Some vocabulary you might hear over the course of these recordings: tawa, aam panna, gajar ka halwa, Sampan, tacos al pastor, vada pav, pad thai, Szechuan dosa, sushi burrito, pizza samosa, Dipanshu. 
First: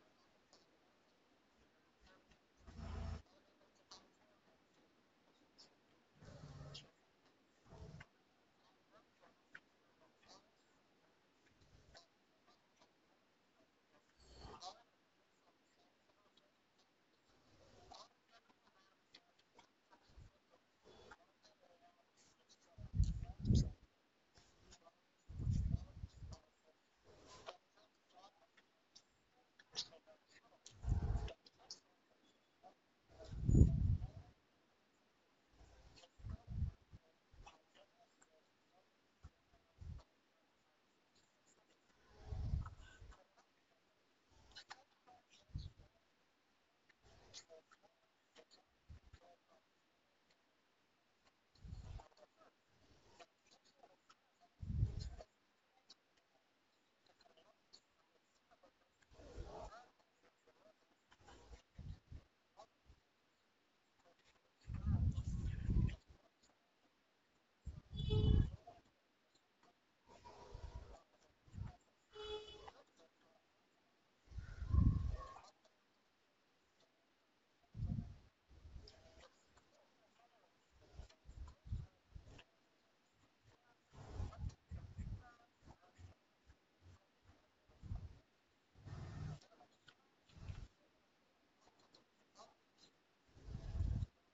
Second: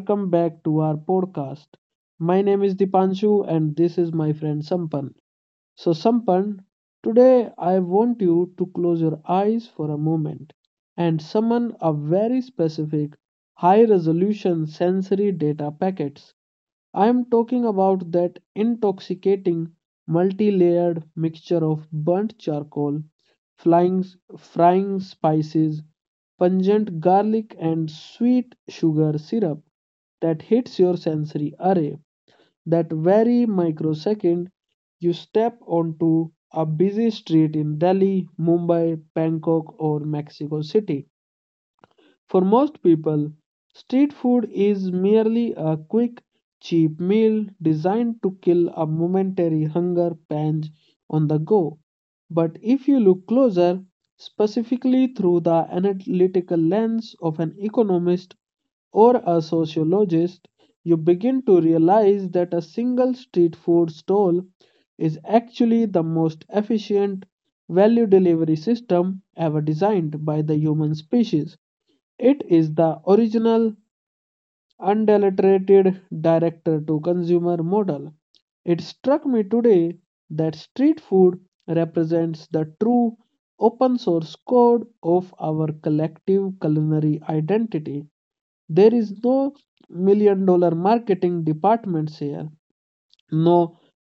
welcome back to our podcast. My name is Dipanshu, and this is my friend Sampan. So, Sampan, today I want you to close your eyes for a moment and summon a very specific high resolution sensory data packets. I am talking about that intoxicating multi layered mixture of burnt charcoal flying, frying spices, pungent garlic, and sweet sugar syrup that hits your sensory array. That very microsecond you step onto a busy street in Delhi, Mumbai, Bangkok, or Mexico City. For most people, street food is merely a quick, cheap meal designed to kill a momentary hunger pange on the go. But if you look closer, specifically through the analytical lens of an economist or a sociologist, you begin to realize that a single street food stall is actually the most efficient value delivery system ever designed by the human species. It is the original unadulterated direct-to-consumer model. It struck me today that street food represents the true open source code of our collective culinary identity. There is no $1 million marketing departments here, no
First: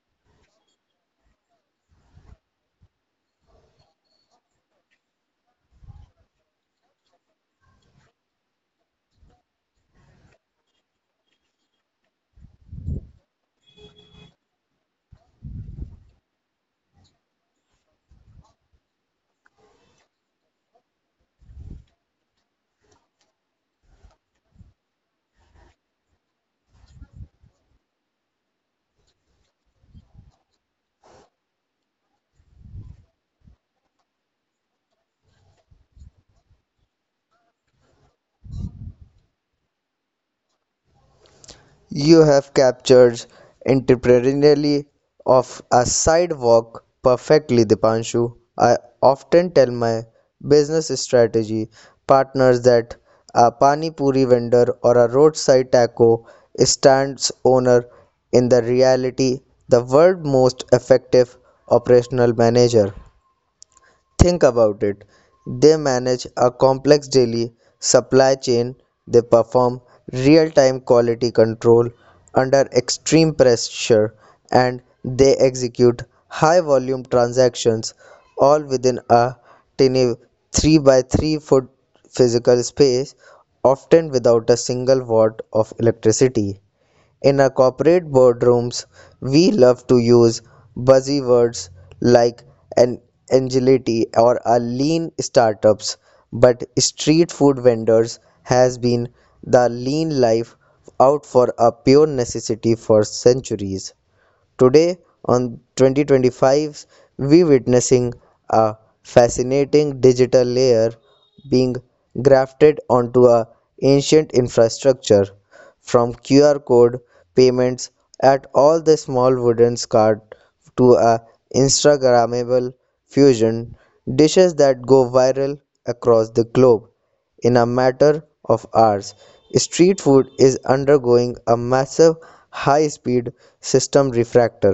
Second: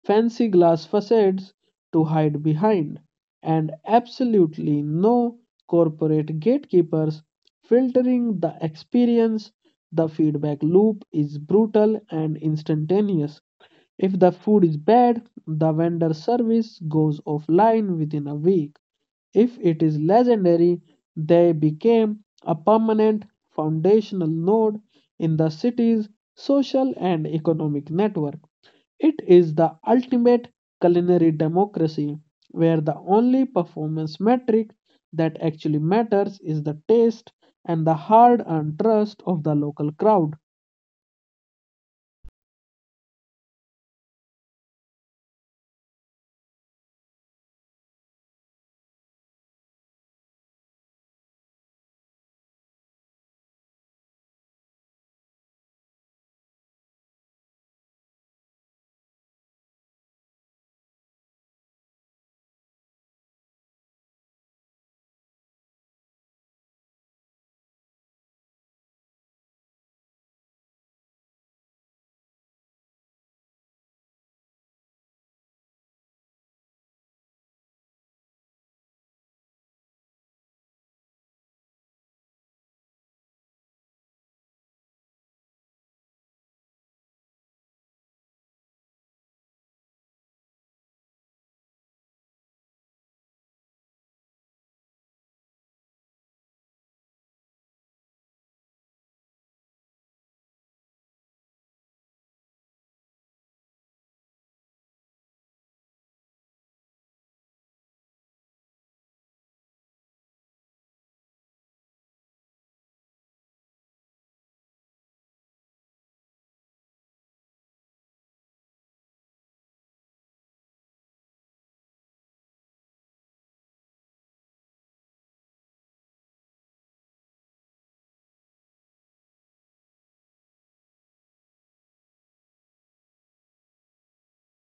fancy glass facades to hide behind, and absolutely no corporate gatekeepers filtering the experience. The feedback loop is brutal and instantaneous. If the food is bad, the vendor service goes offline within a week. If it is legendary, they became a permanent foundational node in the city's social and economic network. It is the ultimate culinary democracy where the only performance metric that actually matters is the taste and the hard earned trust of the local crowd. You have captured entrepreneurially of a sidewalk perfectly, Dipanshu. I often tell my business strategy partners that a pani puri vendor or a roadside taco stands owner in the reality the world most effective operational manager. Think about it. They manage a complex daily supply chain, they perform real time quality control under extreme pressure, and they execute high volume transactions all within a tiny 3 by 3 foot physical space, often without a single watt of electricity. In our corporate boardrooms, we love to use buzzy words like an agility or a lean startups, but street food vendors has been the lean life out for a pure necessity for centuries. Today on 2025 we witnessing a fascinating digital layer being grafted onto a ancient infrastructure from QR code payments at all the small wooden cart to a instagrammable fusion dishes that go viral across the globe in a matter of hours, street food is undergoing a massive high speed system refractor.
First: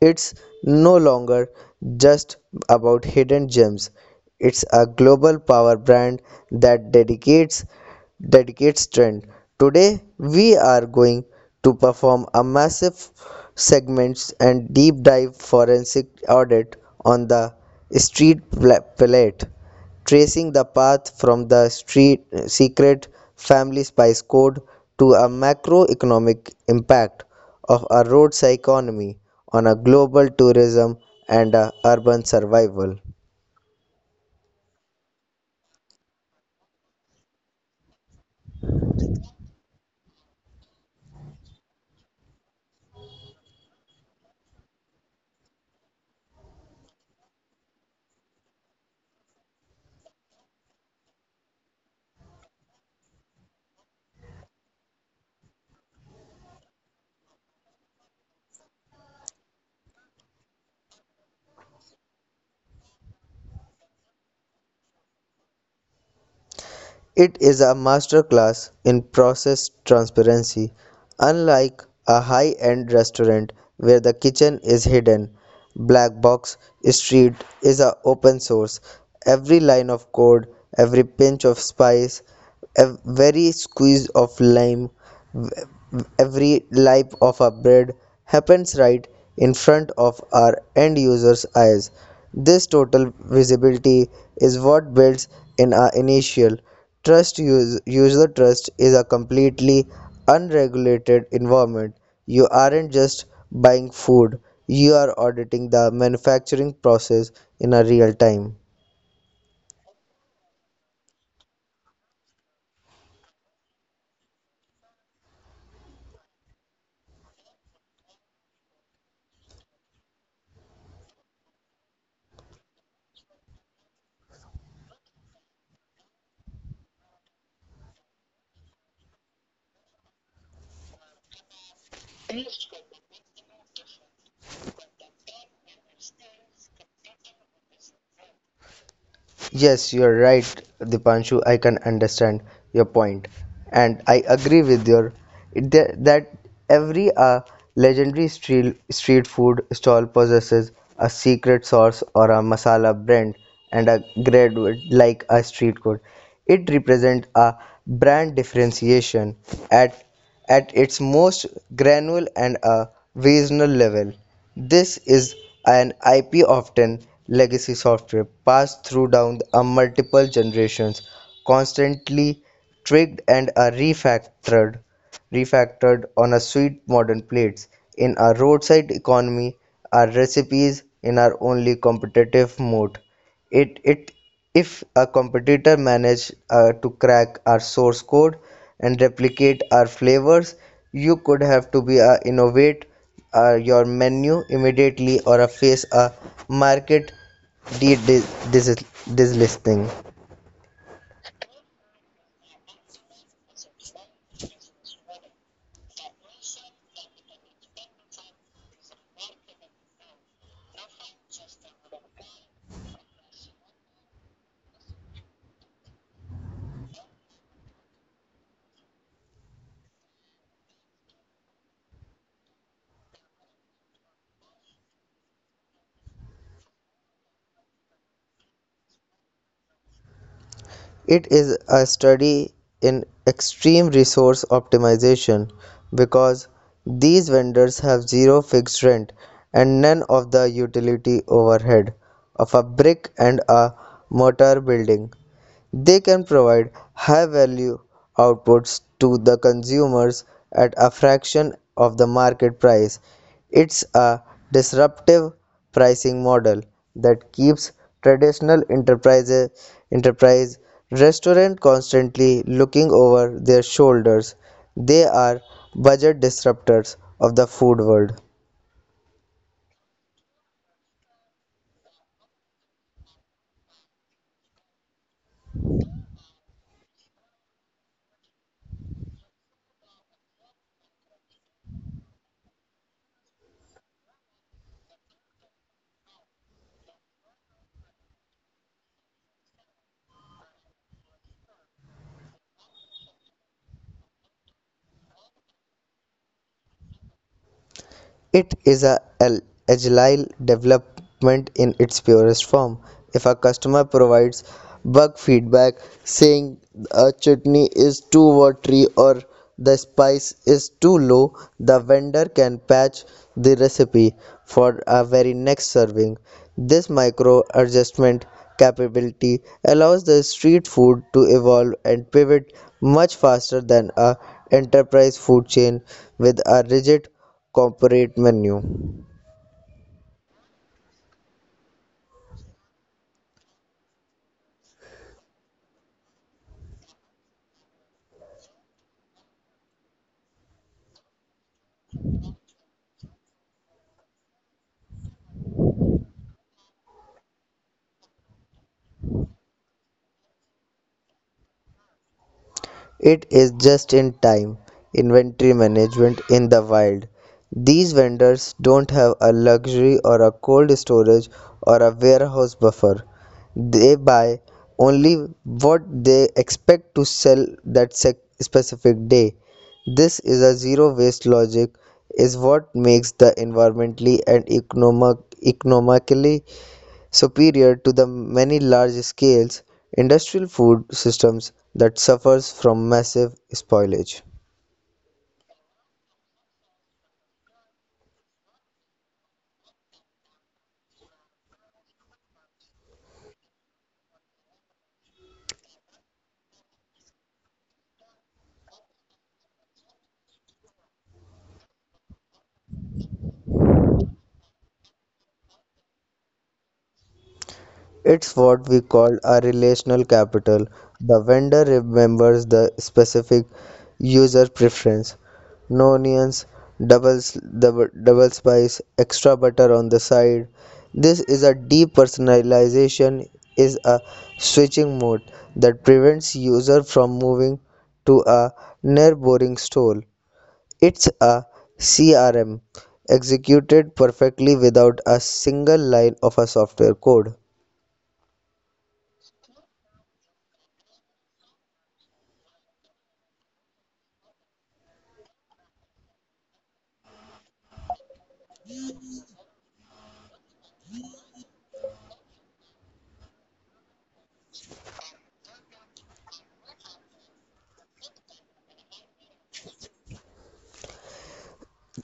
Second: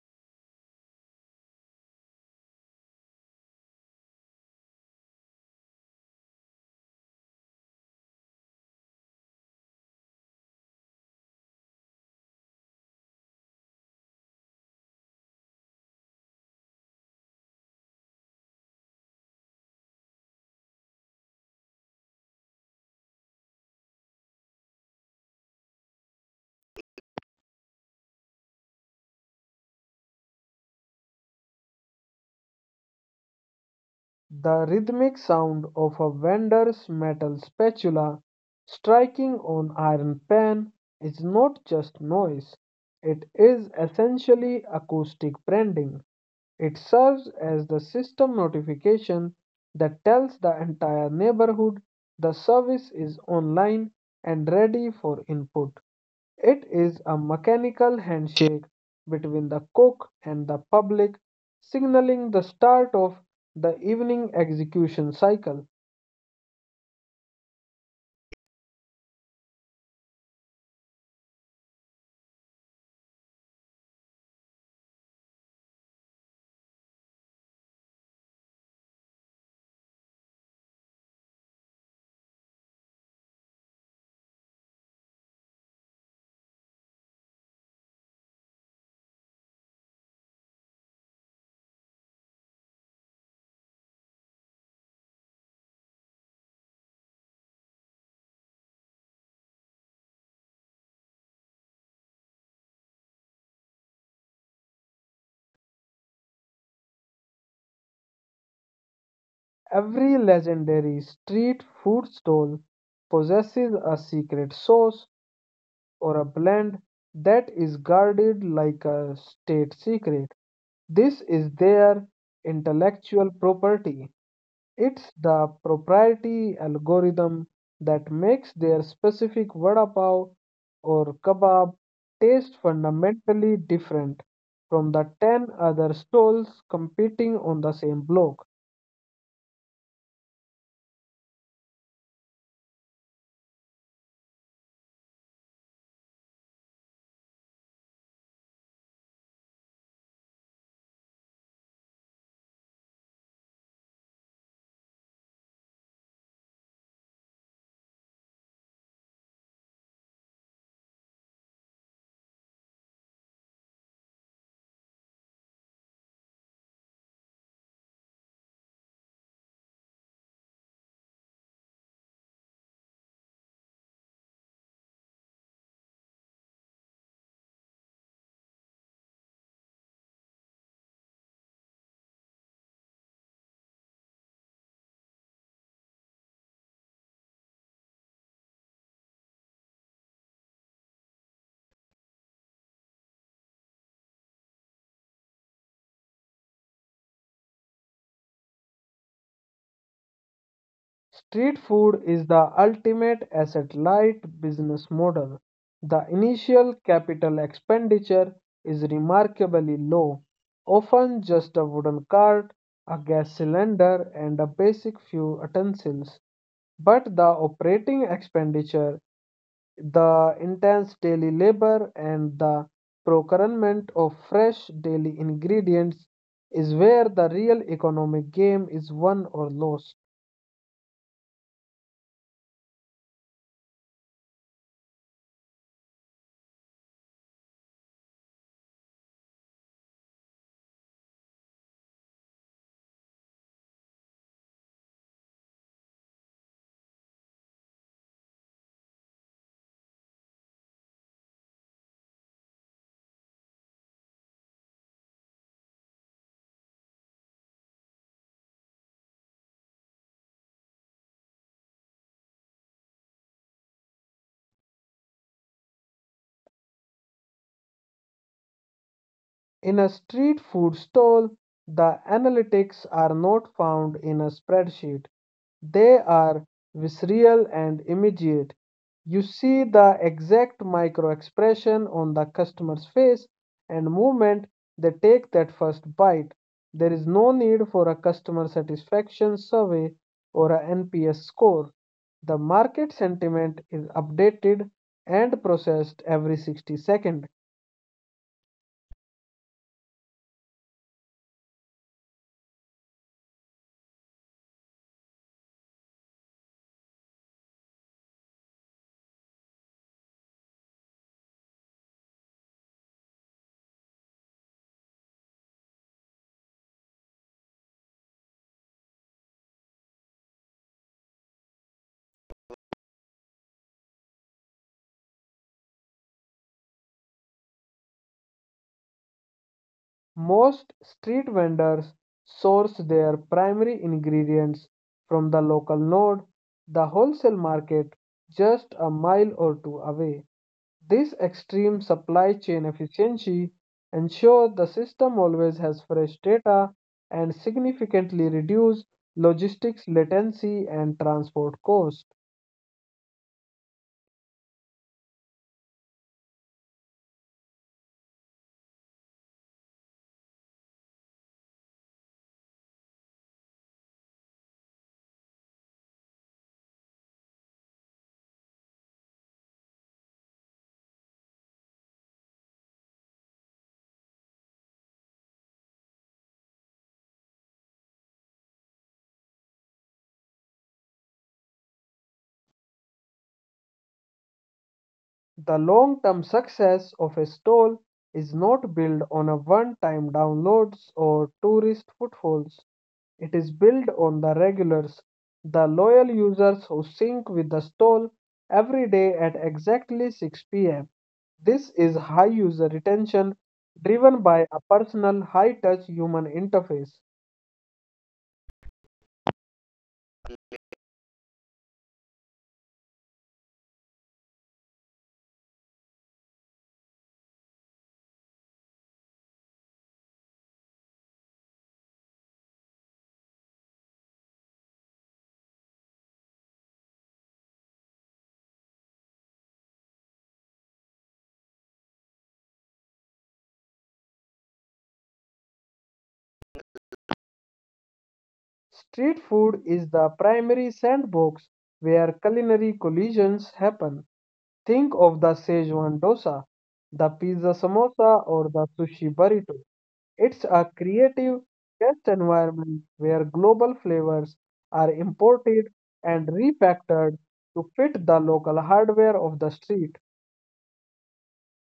It's no longer just about hidden gems. It's a global power brand that dedicates trend. Today we are going to perform a massive segments and deep dive forensic audit on the street palette, tracing the path from the street, secret family spice code to a macroeconomic impact of a roads economy on a global tourism and a urban survival. The rhythmic sound of a vendor's metal spatula striking on iron pan is not just noise, it is essentially acoustic branding. It serves as the system notification that tells the entire neighborhood the service is online and ready for input. It is a mechanical handshake between the cook and the public, signaling the start of the evening execution cycle. It is a masterclass in process transparency, unlike a high end restaurant where the kitchen is hidden. Black Box Street is a open source. Every line of code, every pinch of spice, ev- every squeeze of lime, every life of a bread happens right in front of our end user's eyes. This total visibility is what builds in our initial trust. User trust is a completely unregulated environment. You aren't just buying food, you are auditing the manufacturing process in a real time. Every legendary street food stall possesses a secret sauce or a blend that is guarded like a state secret. This is their intellectual property. It's the proprietary algorithm that makes their specific vada pav or kebab taste fundamentally different from the 10 other stalls competing on the same block. Yes, you're right, Dipanshu. I can understand your point, and I agree with your that every legendary street food stall possesses a secret sauce or a masala brand and a graduate like a street code. It represents a brand differentiation at at its most granular and a regional level. This is an IP often legacy software passed through down a multiple generations, constantly tweaked and are refactored on a sweet modern plates. In our roadside economy, our recipes in our only competitive mode. It if a competitor managed to crack our source code and replicate our flavors, you could have to be innovate your menu immediately or face a market de- dis- dis- dislisting. Street food is the ultimate asset-light business model. The initial capital expenditure is remarkably low, often just a wooden cart, a gas cylinder, and a basic few utensils. But the operating expenditure, the intense daily labor, and the procurement of fresh daily ingredients is where the real economic game is won or lost. It is a study in extreme resource optimization because these vendors have zero fixed rent and none of the utility overhead of a brick and a mortar building. They can provide high value outputs to the consumers at a fraction of the market price. It's a disruptive pricing model that keeps traditional enterprise restaurant constantly looking over their shoulders. They are budget disruptors of the food world. In a street food stall, the analytics are not found in a spreadsheet. They are visceral and immediate. You see the exact micro expression on the customer's face and movement they take that first bite. There is no need for a customer satisfaction survey or a NPS score. The market sentiment is updated and processed every 60 seconds. It is a agile development in its purest form. If a customer provides bug feedback saying a chutney is too watery or the spice is too low, the vendor can patch the recipe for a very next serving. This micro adjustment capability allows the street food to evolve and pivot much faster than a enterprise food chain with a rigid corporate menu. Most street vendors source their primary ingredients from the local node, the wholesale market just a mile or two away. This extreme supply chain efficiency ensures the system always has fresh data and significantly reduces logistics latency and transport cost. It is just in time inventory management in the wild. These vendors don't have a luxury or a cold storage or a warehouse buffer. They buy only what they expect to sell that specific day. This is a zero waste logic is what makes the environmentally and economically superior to the many large-scale industrial food systems that suffers from massive spoilage. The long-term success of a stall is not built on a one-time downloads or tourist footfalls. It is built on the regulars, the loyal users who sync with the stall every day at exactly 6 pm. This is high user retention driven by a personal high touch human interface. It's what we call a relational capital. The vendor remembers the specific user preference. No onions, double spice, extra butter on the side. This is a depersonalization is a switching mode that prevents user from moving to a near boring stall. It's a CRM executed perfectly without a single line of a software code. Street food is the primary sandbox where culinary collisions happen. Think of the Szechuan dosa, the pizza samosa, or the sushi burrito. It's a creative test environment where global flavors are imported and refactored to fit the local hardware of the street.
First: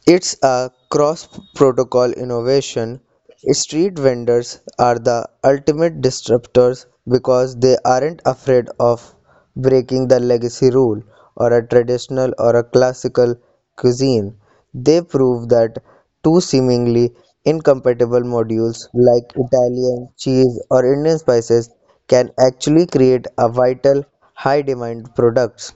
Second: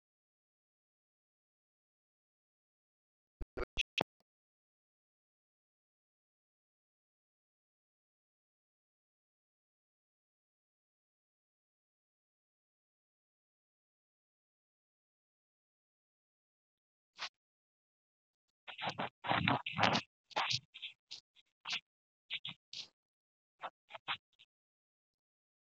It's a cross protocol innovation. Street vendors are the ultimate disruptors because they aren't afraid of breaking the legacy rule or a traditional or a classical cuisine. They prove that two seemingly incompatible modules like Italian cheese or Indian spices can actually create a vital high demand products.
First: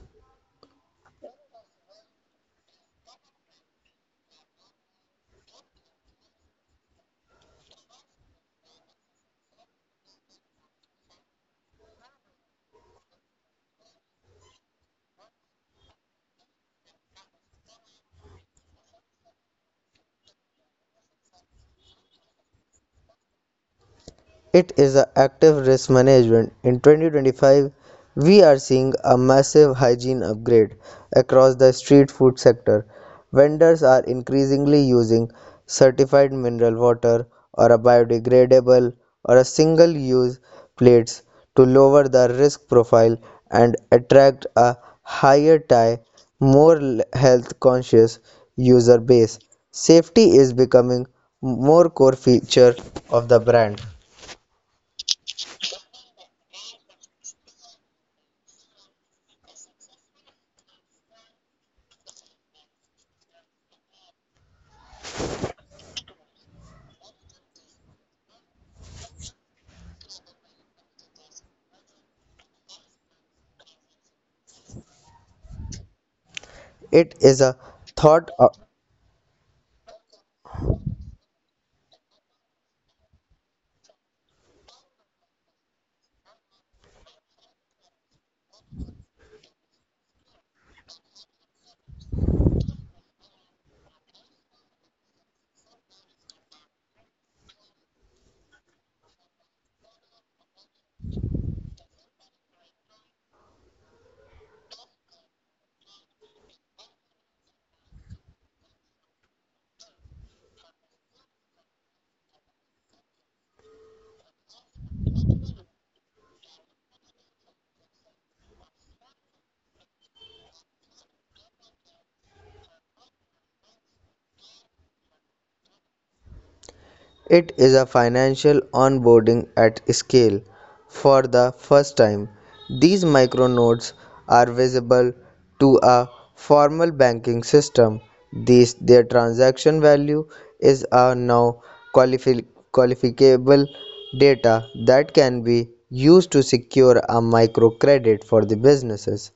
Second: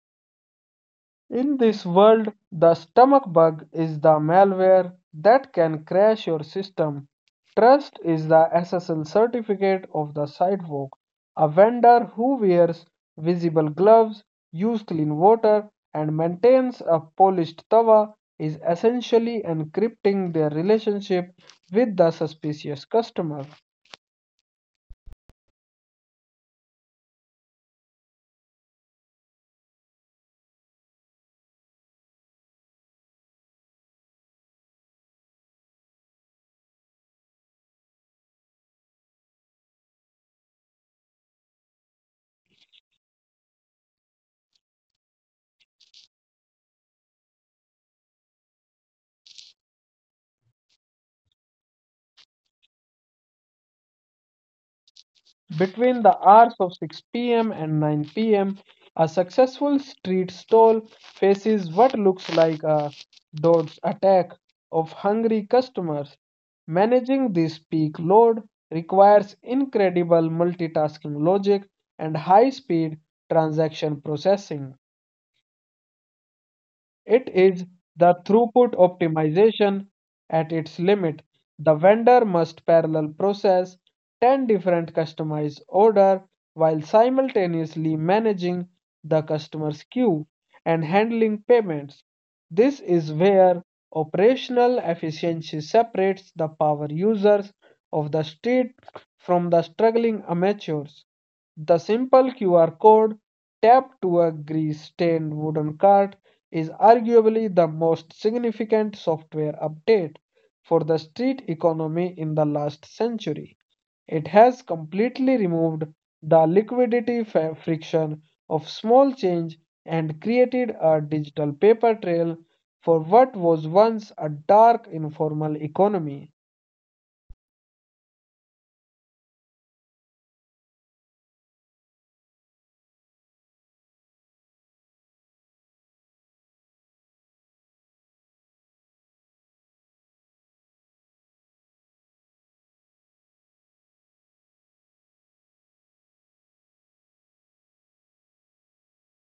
In this world, the stomach bug is the malware that can crash your system. Trust is the SSL certificate of the sidewalk. A vendor who wears visible gloves, uses clean water, and maintains a polished tawa is essentially encrypting their relationship with the suspicious customer. It is a active risk management. In 2025, we are seeing a massive hygiene upgrade across the street food sector. Vendors are increasingly using certified mineral water or a biodegradable or a single use plates to lower the risk profile and attract a higher tie, more health conscious user base. Safety is becoming more core feature of the brand. Between the hours of 6 p.m. and 9 p.m., a successful street stall faces what looks like a dog's attack of hungry customers. Managing this peak load requires incredible multitasking logic and high speed transaction processing. It is a thought. uh, It is the throughput optimization at its limit. The vendor must parallel process 10 different customized orders while simultaneously managing the customer's queue and handling payments. This is where operational efficiency separates the power users of the street from the struggling amateurs. The simple QR code tapped to a grease stained wooden cart is arguably the most significant software update for the street economy in the last century. It has completely removed the liquidity friction of small change and created a digital paper trail for what was once a dark informal economy. it is a financial onboarding at scale. For the first time, these micronodes are visible to a formal banking system. These their transaction value is a now qualifi- qualifiable data that can be used to secure a microcredit for the businesses.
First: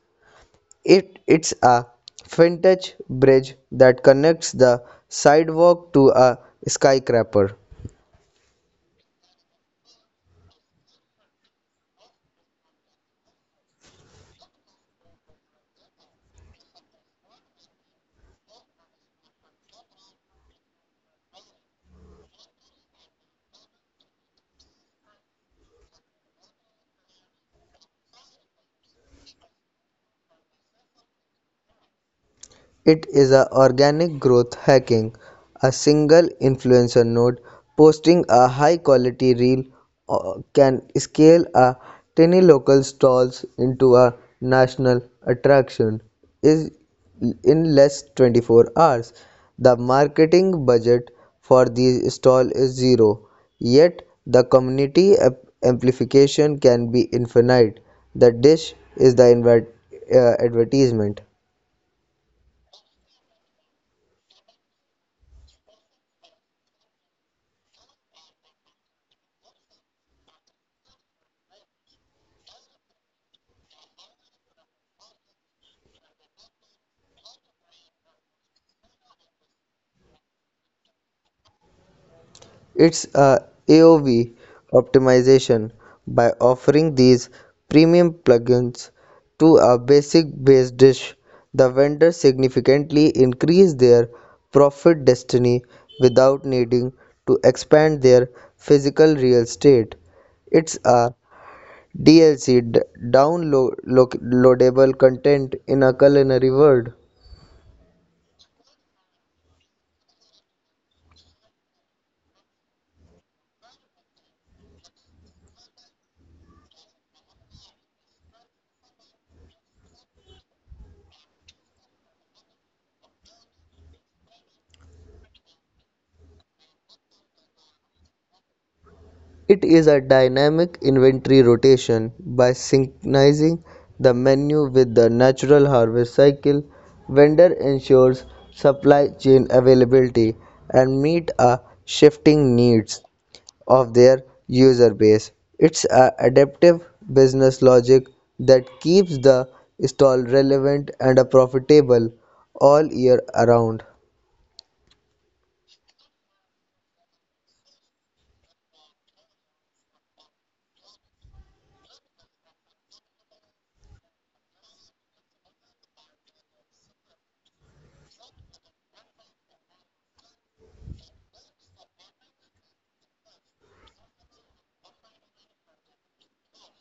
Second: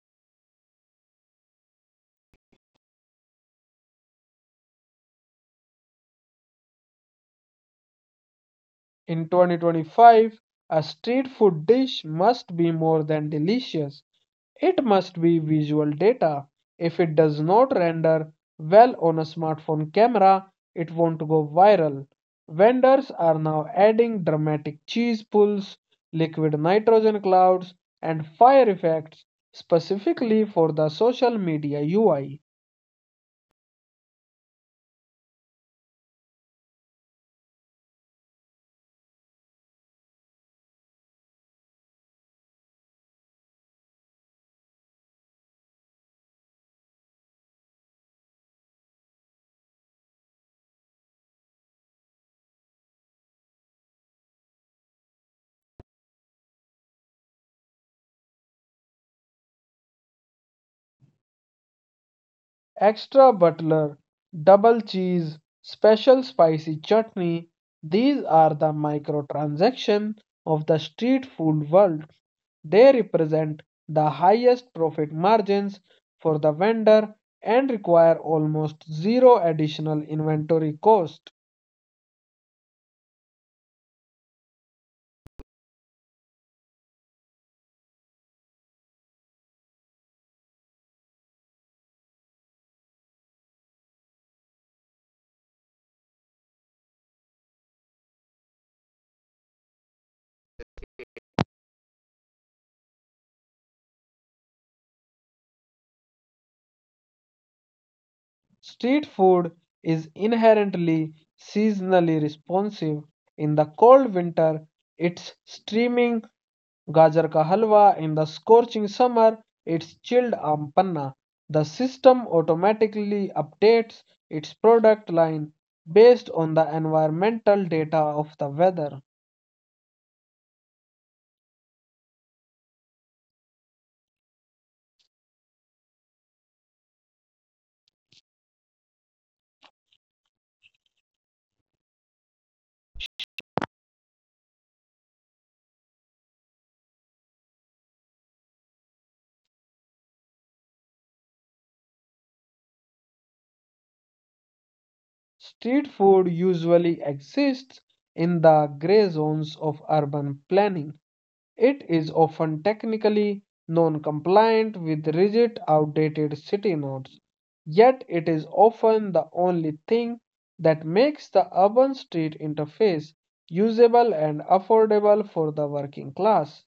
It's a vintage bridge that connects the sidewalk to a skyscraper. In 2025, a street food dish must be more than delicious. It must be visual data. If it does not render well on a smartphone camera, it won't go viral. Vendors are now adding dramatic cheese pulls, liquid nitrogen clouds, and fire effects specifically for the social media UI. It is a organic growth hacking, a single influencer node posting a high quality reel can scale a tiny local stalls into a national attraction is in less 24 hours. The marketing budget for these stall is zero, yet the community amplification can be infinite. The dish is the advertisement. Extra butler, double cheese, special spicy chutney. These are the microtransaction of the street food world. They represent the highest profit margins for the vendor and require almost zero additional inventory cost. It's a AOV optimization by offering these premium plugins to a basic base dish. The vendor significantly increase their profit destiny without needing to expand their physical real estate. It's a DLC downloadable content in a culinary world. Street food is inherently seasonally responsive. In the cold winter, it's steaming gajar ka halwa. In the scorching summer, it's chilled aam panna. The system automatically updates its product line based on the environmental data of the weather. It is a dynamic inventory rotation by synchronizing the menu with the natural harvest cycle. Vendor ensures supply chain availability and meet a shifting needs of their user base. It's a adaptive business logic that keeps the stall relevant and profitable all year around. Street food usually exists in the gray zones of urban planning. It is often technically non-compliant with rigid, outdated city norms, yet it is often the only thing that makes the urban street interface usable and affordable for the working class.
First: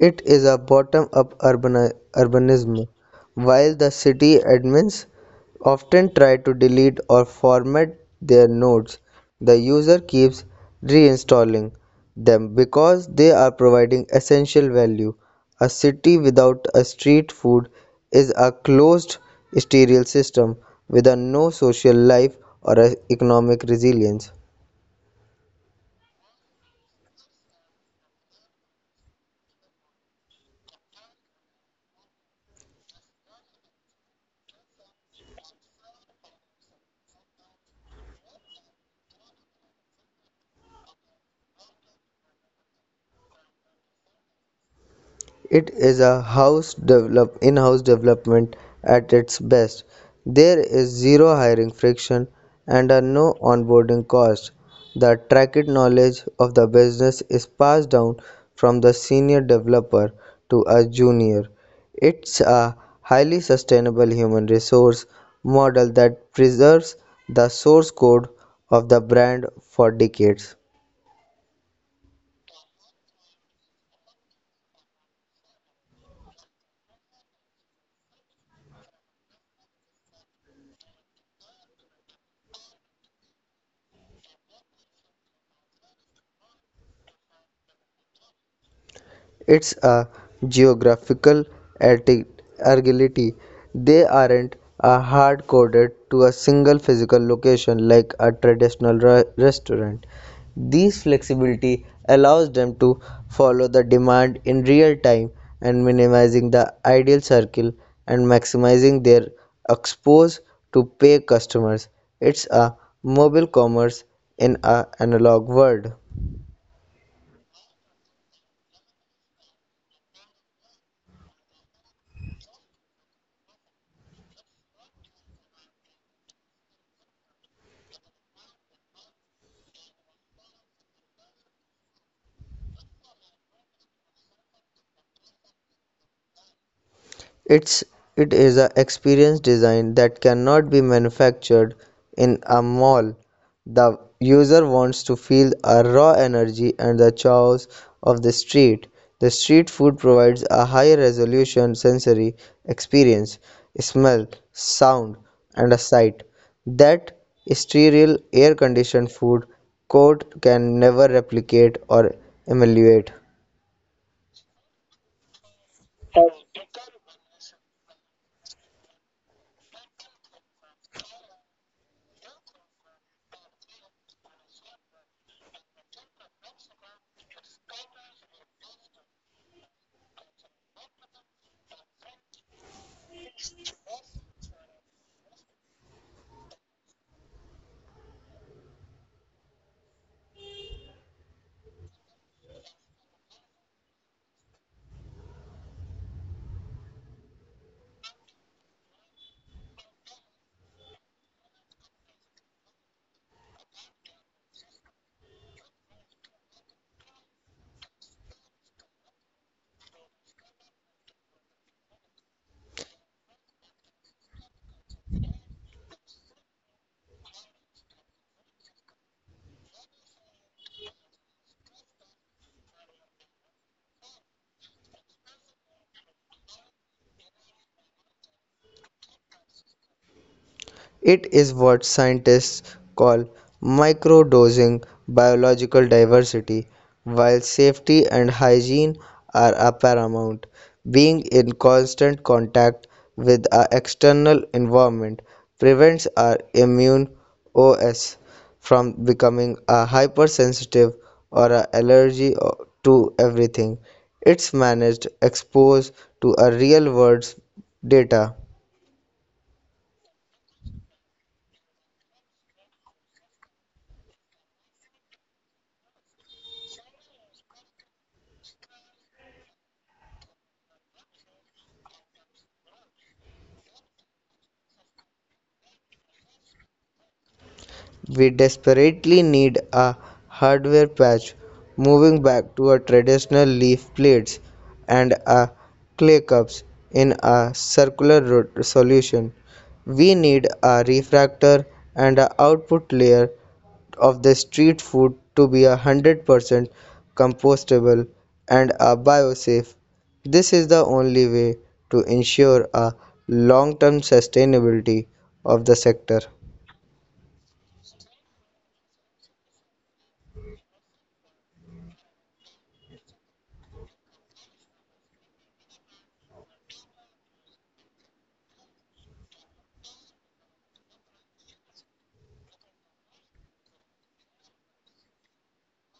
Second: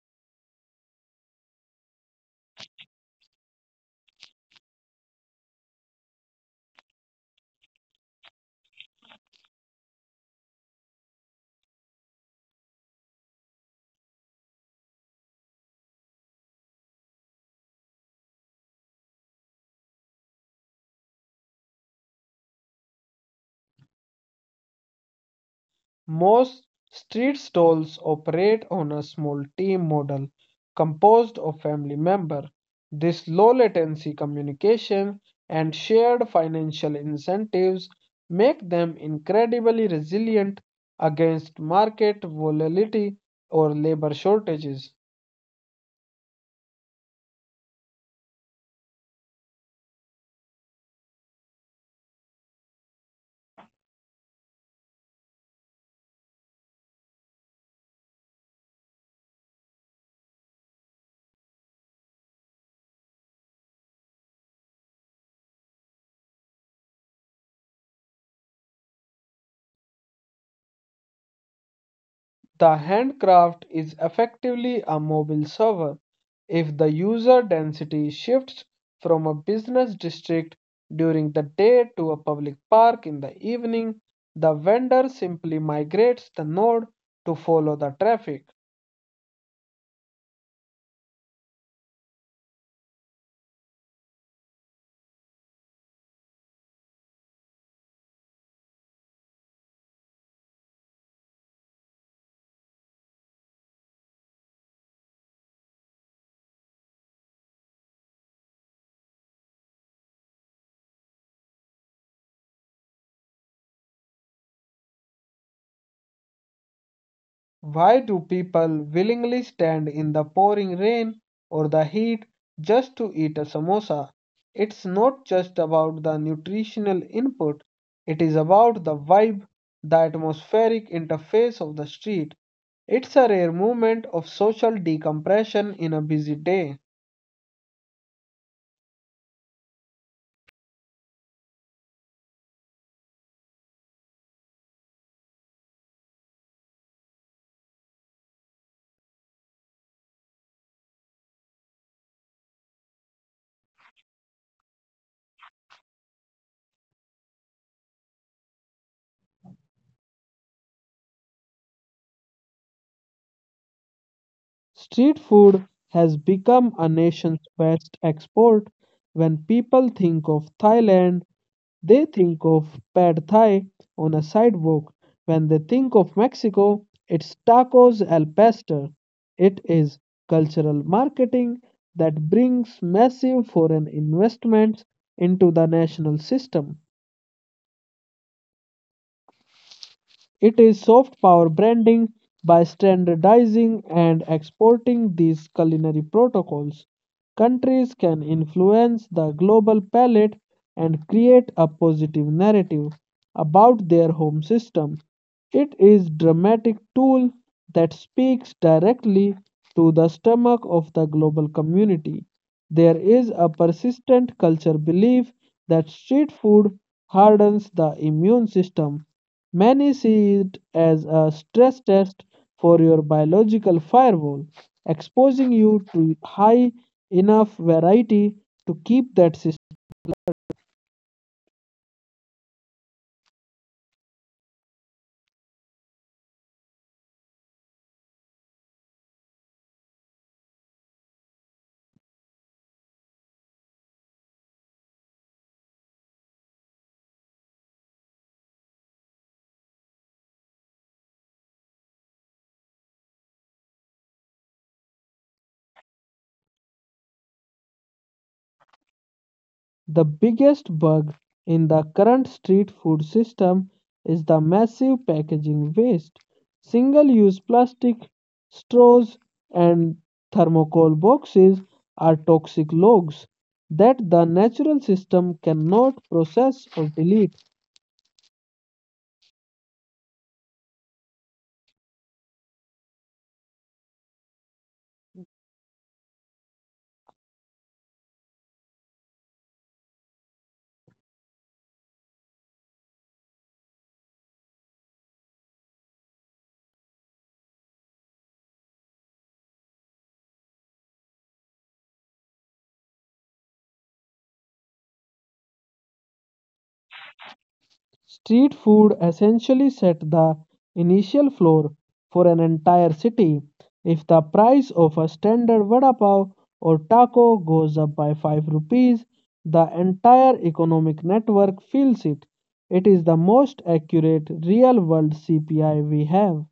It is a bottom-up urbanism, while the city admins often try to delete or format their nodes. The user keeps reinstalling them because they are providing essential value. A city without a street food is a closed sterile system with a no social life or a economic resilience. Most street stalls operate on a small team model composed of family members. This low latency communication and shared financial incentives make them incredibly resilient against market volatility or labor shortages. It is a house develop in-house development at its best. There is zero hiring friction and are no onboarding cost. The attracted knowledge of the business is passed down from the senior developer to a junior. It's a highly sustainable human resource model that preserves the source code of the brand for decades. The handcraft is effectively a mobile server. If the user density shifts from a business district during the day to a public park in the evening, the vendor simply migrates the node to follow the traffic. It's a geographical atti- agility. They aren't hard coded to a single physical location like a traditional restaurant. This flexibility allows them to follow the demand in real time and minimizing the ideal circle and maximizing their exposure to pay customers. It's a mobile commerce in an analog world. Why do people willingly stand in the pouring rain or the heat just to eat a samosa? It's not just about the nutritional input, it is about the vibe, the atmospheric interface of the street. It's a rare moment of social decompression in a busy day. It's it is a experience design that cannot be manufactured in a mall. The user wants to feel a raw energy and the chaos of the street. The street food provides a high resolution sensory experience, smell, sound, and a sight that sterile air conditioned food court can never replicate or emulate. Street food has become a nation's best export. When people think of Thailand, they think of pad thai on a sidewalk. When they think of Mexico, it's tacos al pastor. It is cultural marketing that brings massive foreign investments into the national system. It is soft power branding by standardizing and exporting these culinary protocols. Countries can influence the global palate and create a positive narrative about their home system. It is dramatic tool that speaks directly to the stomach of the global community. There is a persistent culture belief that street food hardens the immune system. Many see it as a stress test for your biological firewall, exposing you to high enough variety to keep that system. It is what scientists call microdosing biological diversity, while safety and hygiene are a paramount. Being in constant contact with our external environment prevents our immune OS from becoming a hypersensitive or a allergy to everything. It's managed exposed to a real world data. The biggest bug in the current street food system is the massive packaging waste. Single use plastic, straws, and thermocol boxes are toxic logs that the natural system cannot process or delete. We desperately need a hardware patch, moving back to our traditional leaf plates and a clay cups in a circular solution. We need a refractor and an output layer of the street food to be a 100% compostable and a biosafe. This is the only way to ensure a long-term sustainability of the sector. Street food essentially set the initial floor for an entire city. If the price of a standard vada pav or taco goes up by 5 rupees, the entire economic network feels it. It is the most accurate real world CPI we have.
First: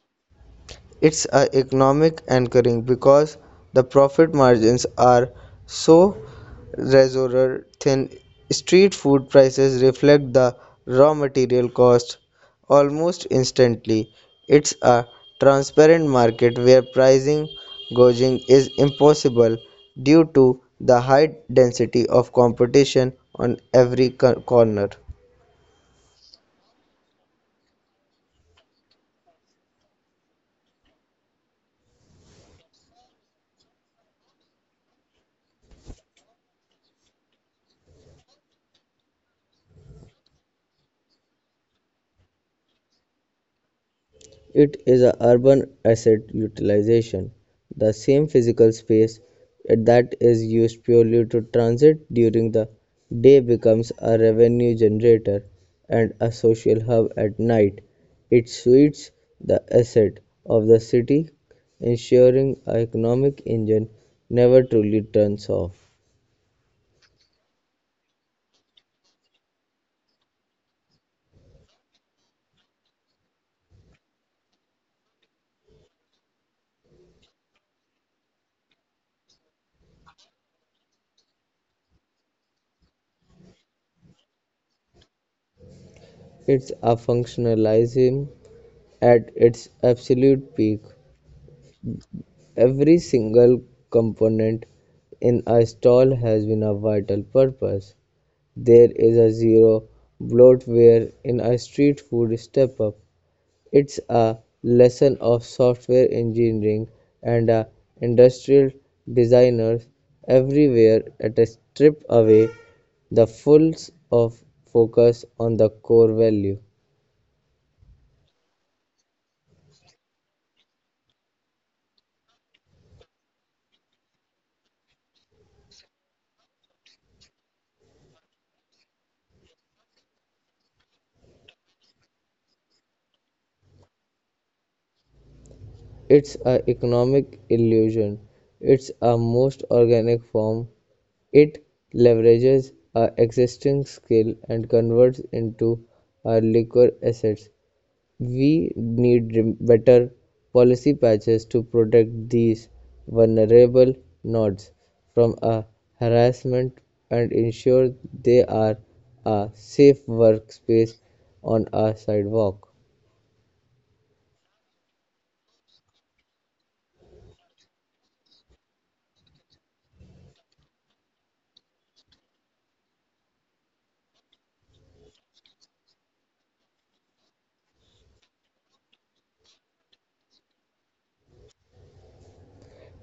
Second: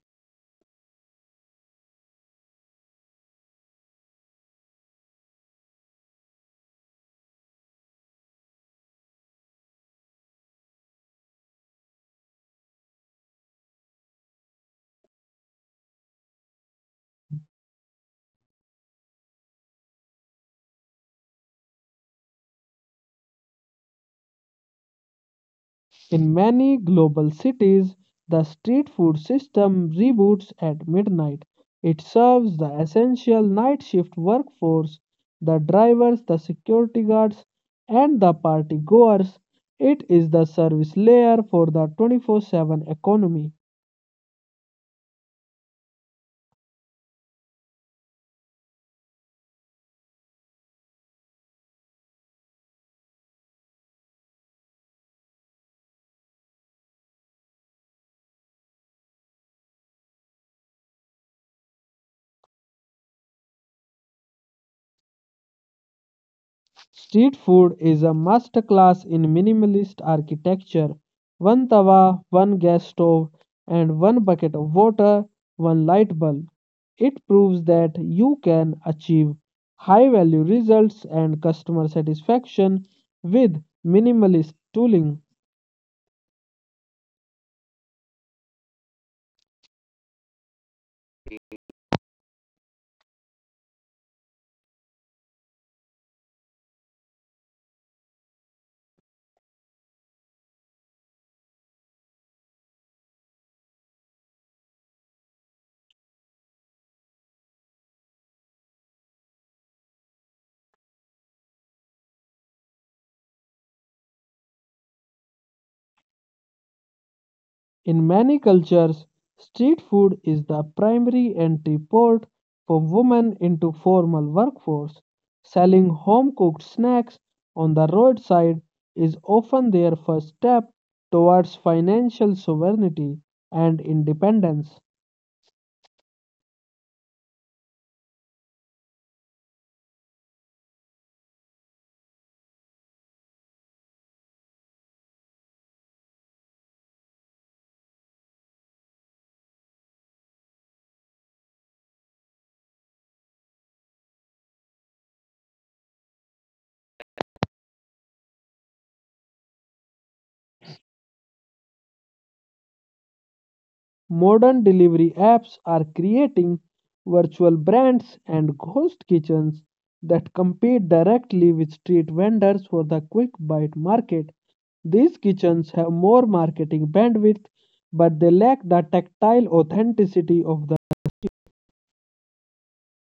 It's a economic anchoring because the profit margins are so razor thin. Street food prices reflect the raw material cost almost instantly. It's a transparent market where pricing gouging is impossible due to the high density of competition on every corner. In many global cities, the street food system reboots at midnight. It serves the essential night shift workforce, the drivers, the security guards, and the party goers. It is the service layer for the 24/7 economy. It is an urban asset utilization, the same physical space that is used purely to transit during the day becomes a revenue generator and a social hub at night. It suits the asset of the city, ensuring an economic engine never truly turns off. Street food is a masterclass in minimalist architecture. One tawa, one gas stove, and one bucket of water, one light bulb. It proves that you can achieve high value results and customer satisfaction with minimalist tooling. It's a functionalism at its absolute peak. Every single component in a stall has been a vital purpose. There is a zero bloatware in a street food step up. It's a lesson of software engineering and industrial designers everywhere at a strip away the fulls of focus on the core value. In many cultures, street food is the primary entry port for women into formal workforce. Selling home-cooked snacks on the roadside is often their first step towards financial sovereignty and independence. It's a economic illusion. It's a most organic form. It leverages our existing skill and converts into our liquor assets. We need better policy patches to protect these vulnerable nodes from a harassment and ensure they are a safe workspace on a sidewalk. Modern delivery apps are creating virtual brands and ghost kitchens that compete directly with street vendors for the quick bite market. These kitchens have more marketing bandwidth, but they lack the tactile authenticity of the.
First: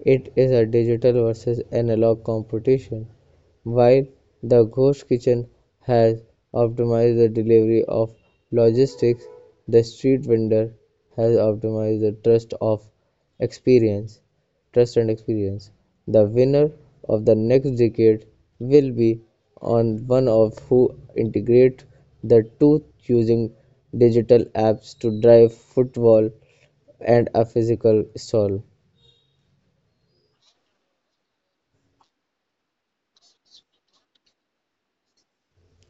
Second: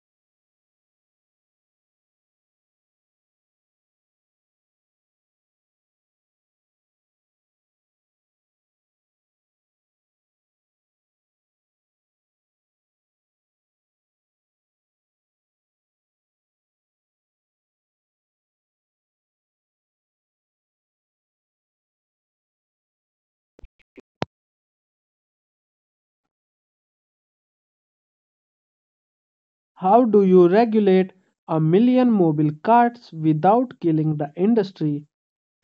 It is a digital versus analog competition. While the ghost kitchen has optimized the delivery of logistics, the street vendor has optimized the trust of experience, trust and experience. The winner of the next decade will be on one of who integrate the two using digital apps to drive football and a physical stall. How do you regulate a million mobile carts without killing the industry?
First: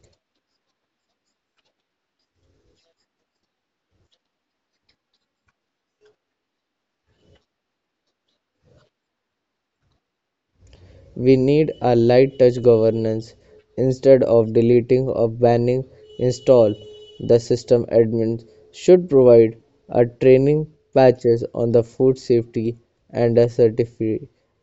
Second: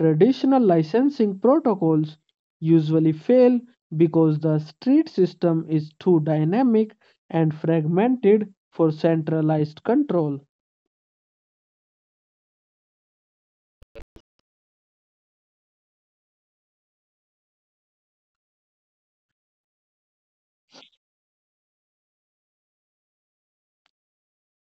Traditional licensing protocols usually fail because the street system is too dynamic and fragmented for centralized control. We need a light touch governance instead of deleting or banning install. The system admins should provide a training patches on the food safety and a certify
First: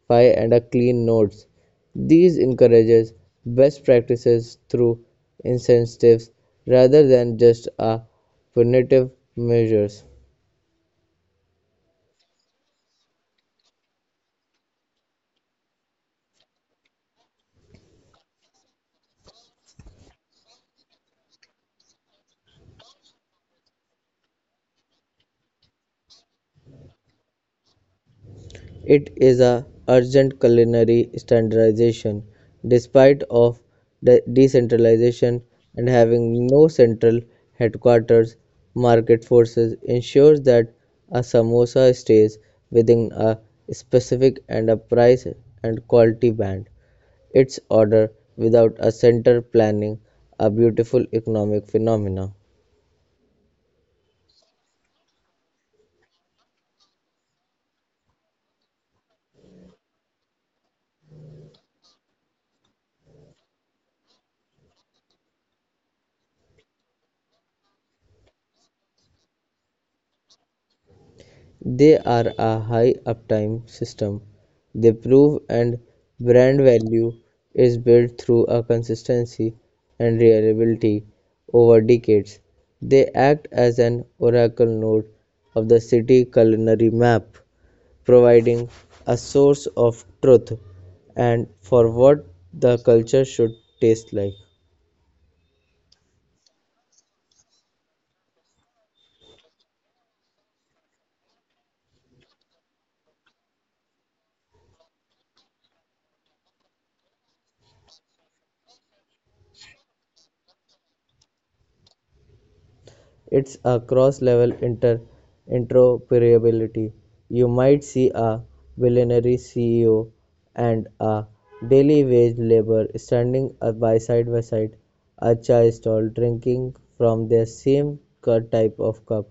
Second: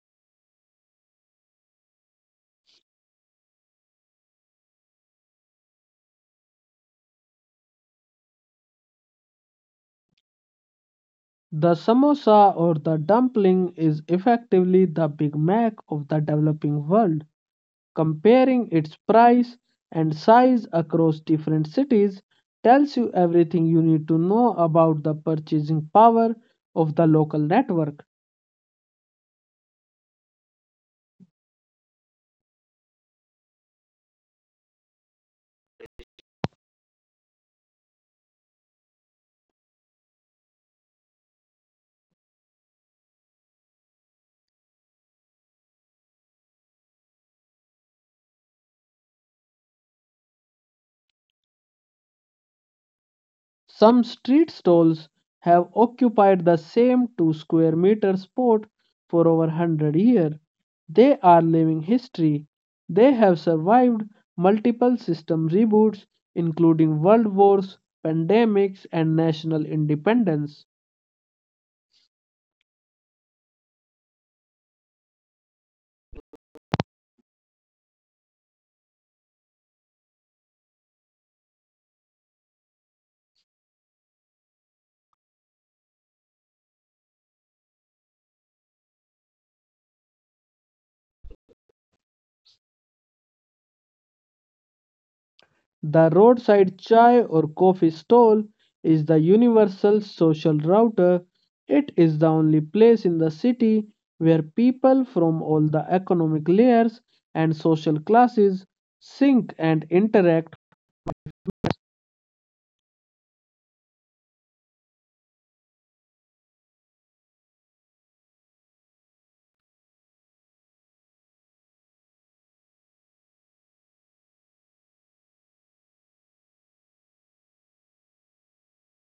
and a clean nodes. These encourages best practices through incentives rather than just a punitive measures. The samosa or the dumpling is effectively the Big Mac of the developing world. Comparing its price and size across different cities tells you everything you need to know about the purchasing power of the local network. It is a urgent culinary standardization, despite of decentralization and having no central headquarters. Market forces ensures that a samosa stays within a specific and a price and quality band. Its order without a center planning a beautiful economic phenomena. Some street stalls have occupied the same 2 square meter spot for over 100 years. They are living history. They have survived multiple system reboots, including world wars, pandemics, and national independence. They are a high uptime system, they prove and brand value is built through a consistency and reliability over decades. They act as an oracle node of the city culinary map, providing a source of truth and for what the culture should taste like. The roadside chai or coffee stall is the universal social router. It is the only place in the city where people from all the economic layers and social classes sync and interact. It's a cross-level interoperability. You might see a billionaire CEO and a daily wage laborer standing by side, a chai stall drinking from the same type of cup.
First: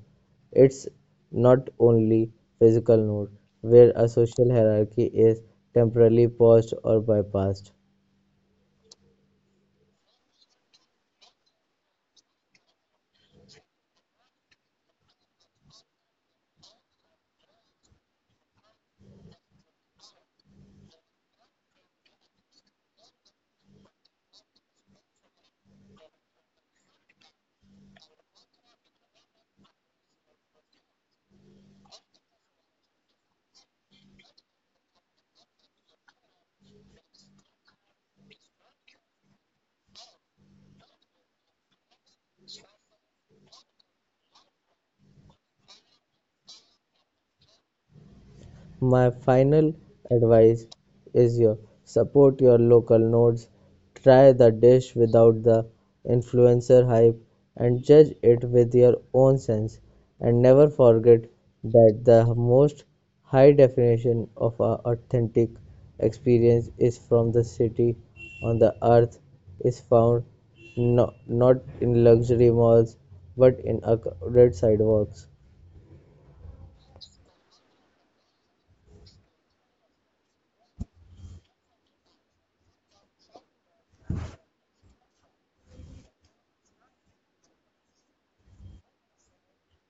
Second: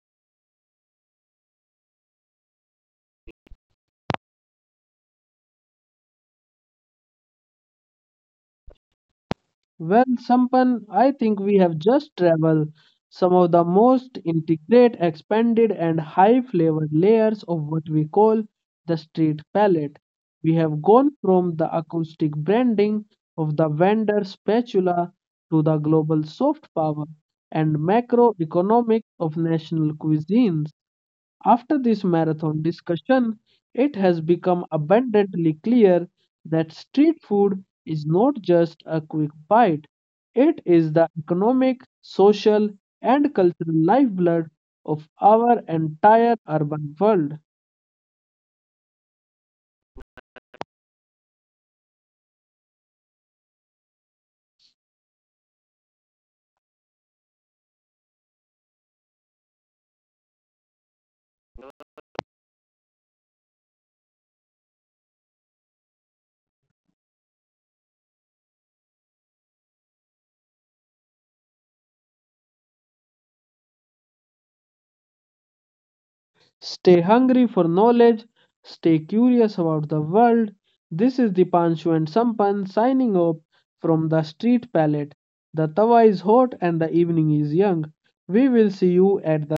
It's not only physical node where a social hierarchy is temporarily paused or bypassed. Well, Sampan, I think we have just traveled some of the most intricate, expanded, and high flavored layers of what we call the street palette. We have gone from the acoustic branding of the vendor spatula to the global soft power and macroeconomics of national cuisines. After this marathon discussion, it has become abundantly clear that street food is not just a quick bite, it is the economic, social, and cultural lifeblood of our entire urban world. My final advice is your support your local nodes, try the dish without the influencer hype and judge it with your own sense and never forget that the most high definition of a authentic experience is from the city on the earth is found, no, not in luxury malls but in a crowded sidewalks. Stay hungry for knowledge, stay curious about the world. This is Dipanshu and Sampan signing off from the street palette. The tawa is hot and the evening is young. We will see you at the